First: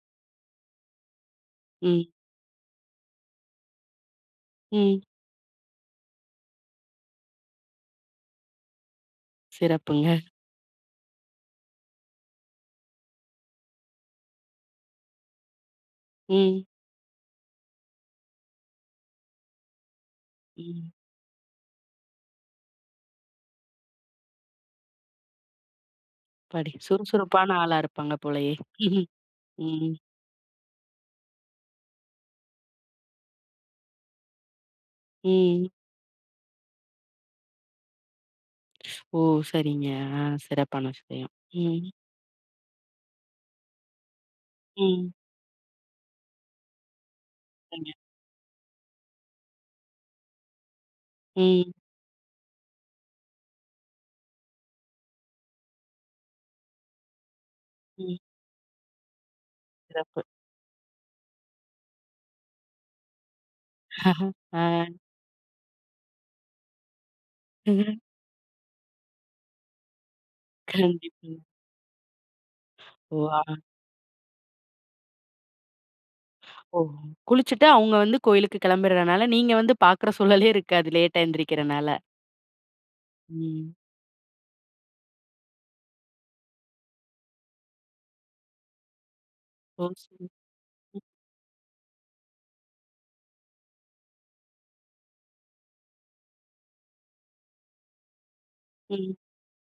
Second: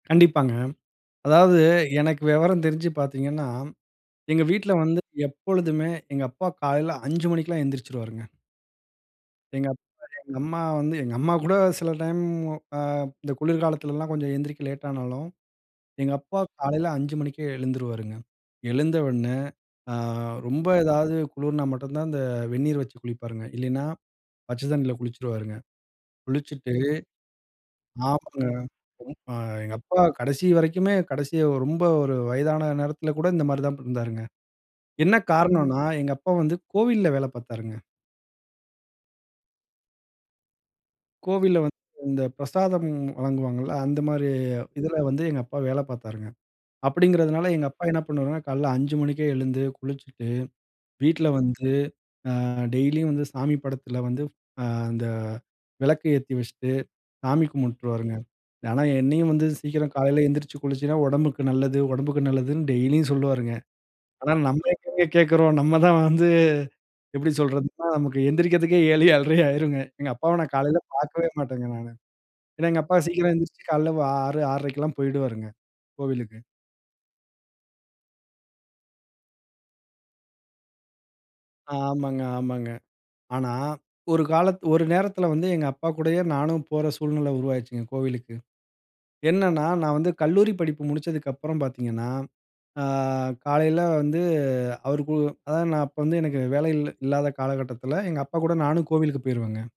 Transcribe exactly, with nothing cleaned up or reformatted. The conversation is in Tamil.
கண்டிப்பாங்க. அதாவது ம். எனக்கு வெவரம் தெரிஞ்சு பாத்தீங்கன்னா, எங்க வீட்ல வந்து ம். எப்பொழுதுமே, எங்க அப்பா காலையில அஞ்சு மணிக்கெல்லாம் எந்திரிச்சுருவாருங்க. எங்க அப்பா, சிறப்புங்க. எங்க அம்மா வந்து எங்க அம்மா கூட சில டைம் அ இந்த குளிர்காலத்துலலாம் கொஞ்சம் எந்திரிக்க லேட்டானாலும், எங்க அப்பா ம். காலையில அஞ்சு மணிக்கே எழுந்துருவாருங்க. எழுந்த உடனே, அ ரொம்ப ம். எதாவது குளிர்னா மட்டும் தான் இந்த வெந்நீர் வச்சு குளிப்பாருங்க. இல்லைன்னா, பச்சை தண்ணீல குளிச்சிருவாருங்க. அப்பாடி, குளிச்சுட்டு சுறுசுறுப்பான ஆளா இருப்பாங்க போலயே! [unintelligible] அ எங்க ம். அப்பா கடைசி வரைக்குமே, கடைசியா ரொம்ப ஒரு வயதான நேரத்தில கூட இந்த மாரி தான் இருந்தாருங்க. என்ன ம். காரணம்ன்னா, எங்க அப்பா வந்து கோவில்ல வேல பாத்தாருங்க. ஓ! சரிங்க. ஆ சிறப்பான விஷயம். கோவில்ல வந்து ம், இந்த பிரசாதம் வழங்குவாங்கள்ல, அந்த மாரி இதில ம். வந்து எங்க அப்பா வேல பாத்தாருங்க. அப்படிங்குறதுனால எங்க அப்பா கண்டிப் என்ன பண்ணுவாருன்னா, காலையில் அஞ்சு மணிக்கே எழுந்து, குளிச்சுட்டு வீட்ல ம். வந்து, அ டெய்லியும் வந்து சாமி படத்தில வந்து, அ அந்த விளக்கு ஏத்தி வச்சிட்டு சாமி கும்பிட்டுருவாருங்க. ம். ஆனா என்னையும் வந்து சீக்கிரம் சிறப்பு. காலையில எழுந்திரிச்சு குளிசைன்னா உடம்புக்கு நல்லது. உடம்புக்கு நல்லதுன்னு டெய்லியும் சொல்லுவாருங்க. ஆனா நம்ம ஆ, எங்கங்க கேக்கிறோம்? நம்ம தான் வந்து எப்படி சொல்றதுன்னா, ம்ஹ்ம். நமக்கு எந்திரிக்குறதுக்கே ஏழு, ஏழறை ஆயிருங்க. எங்க அப்பாவை நான் காலையில பாக்கவே கண்டிப்பா. மாட்டேன்ங்க நானு. ஏன்னா எங்க அப்பா ஓ! சீக்கிரம் அ, எந்திரித்து காலைல வா ஆறு, ஆறரை க்கு எல்லாம் போய்டுவாருங்க, கோவிலுக்கு. ஓ! குளிச்சுட்டு அவுங்க வந்து கோயிலுக்கு கெளம்பிர்ரனால, நீங்க வந்து பாக்குற சூழலே இருக்காது. லேட்டா எந்திரிக்கிறனால. ஆமாங்க. ஆமாங்க. ஆனா, ம். ஒரு காலத் ஒரு நேரத்தில வந்து எங்க அப்பா கூடயே நானும் போற சூழ்நிலை உருவாயிருச்சுங்க, கோவிலுக்கு. என்னென்னா, ஒ! நான் வந்து சரி கல்லூரி படிப்பு ம். முடிச்சதுக்கப்புறம் பாத்தீங்கன்னா, அ காலையில வந்து அவருக்கு அதாவது நான் அப்ப வந்து எனக்கு வேலை இல்ல இல்லாத காலகட்டத்தில எங்க அப்பா கூட நானும் ம். கோவிலுக்கு போயிருவேங்க.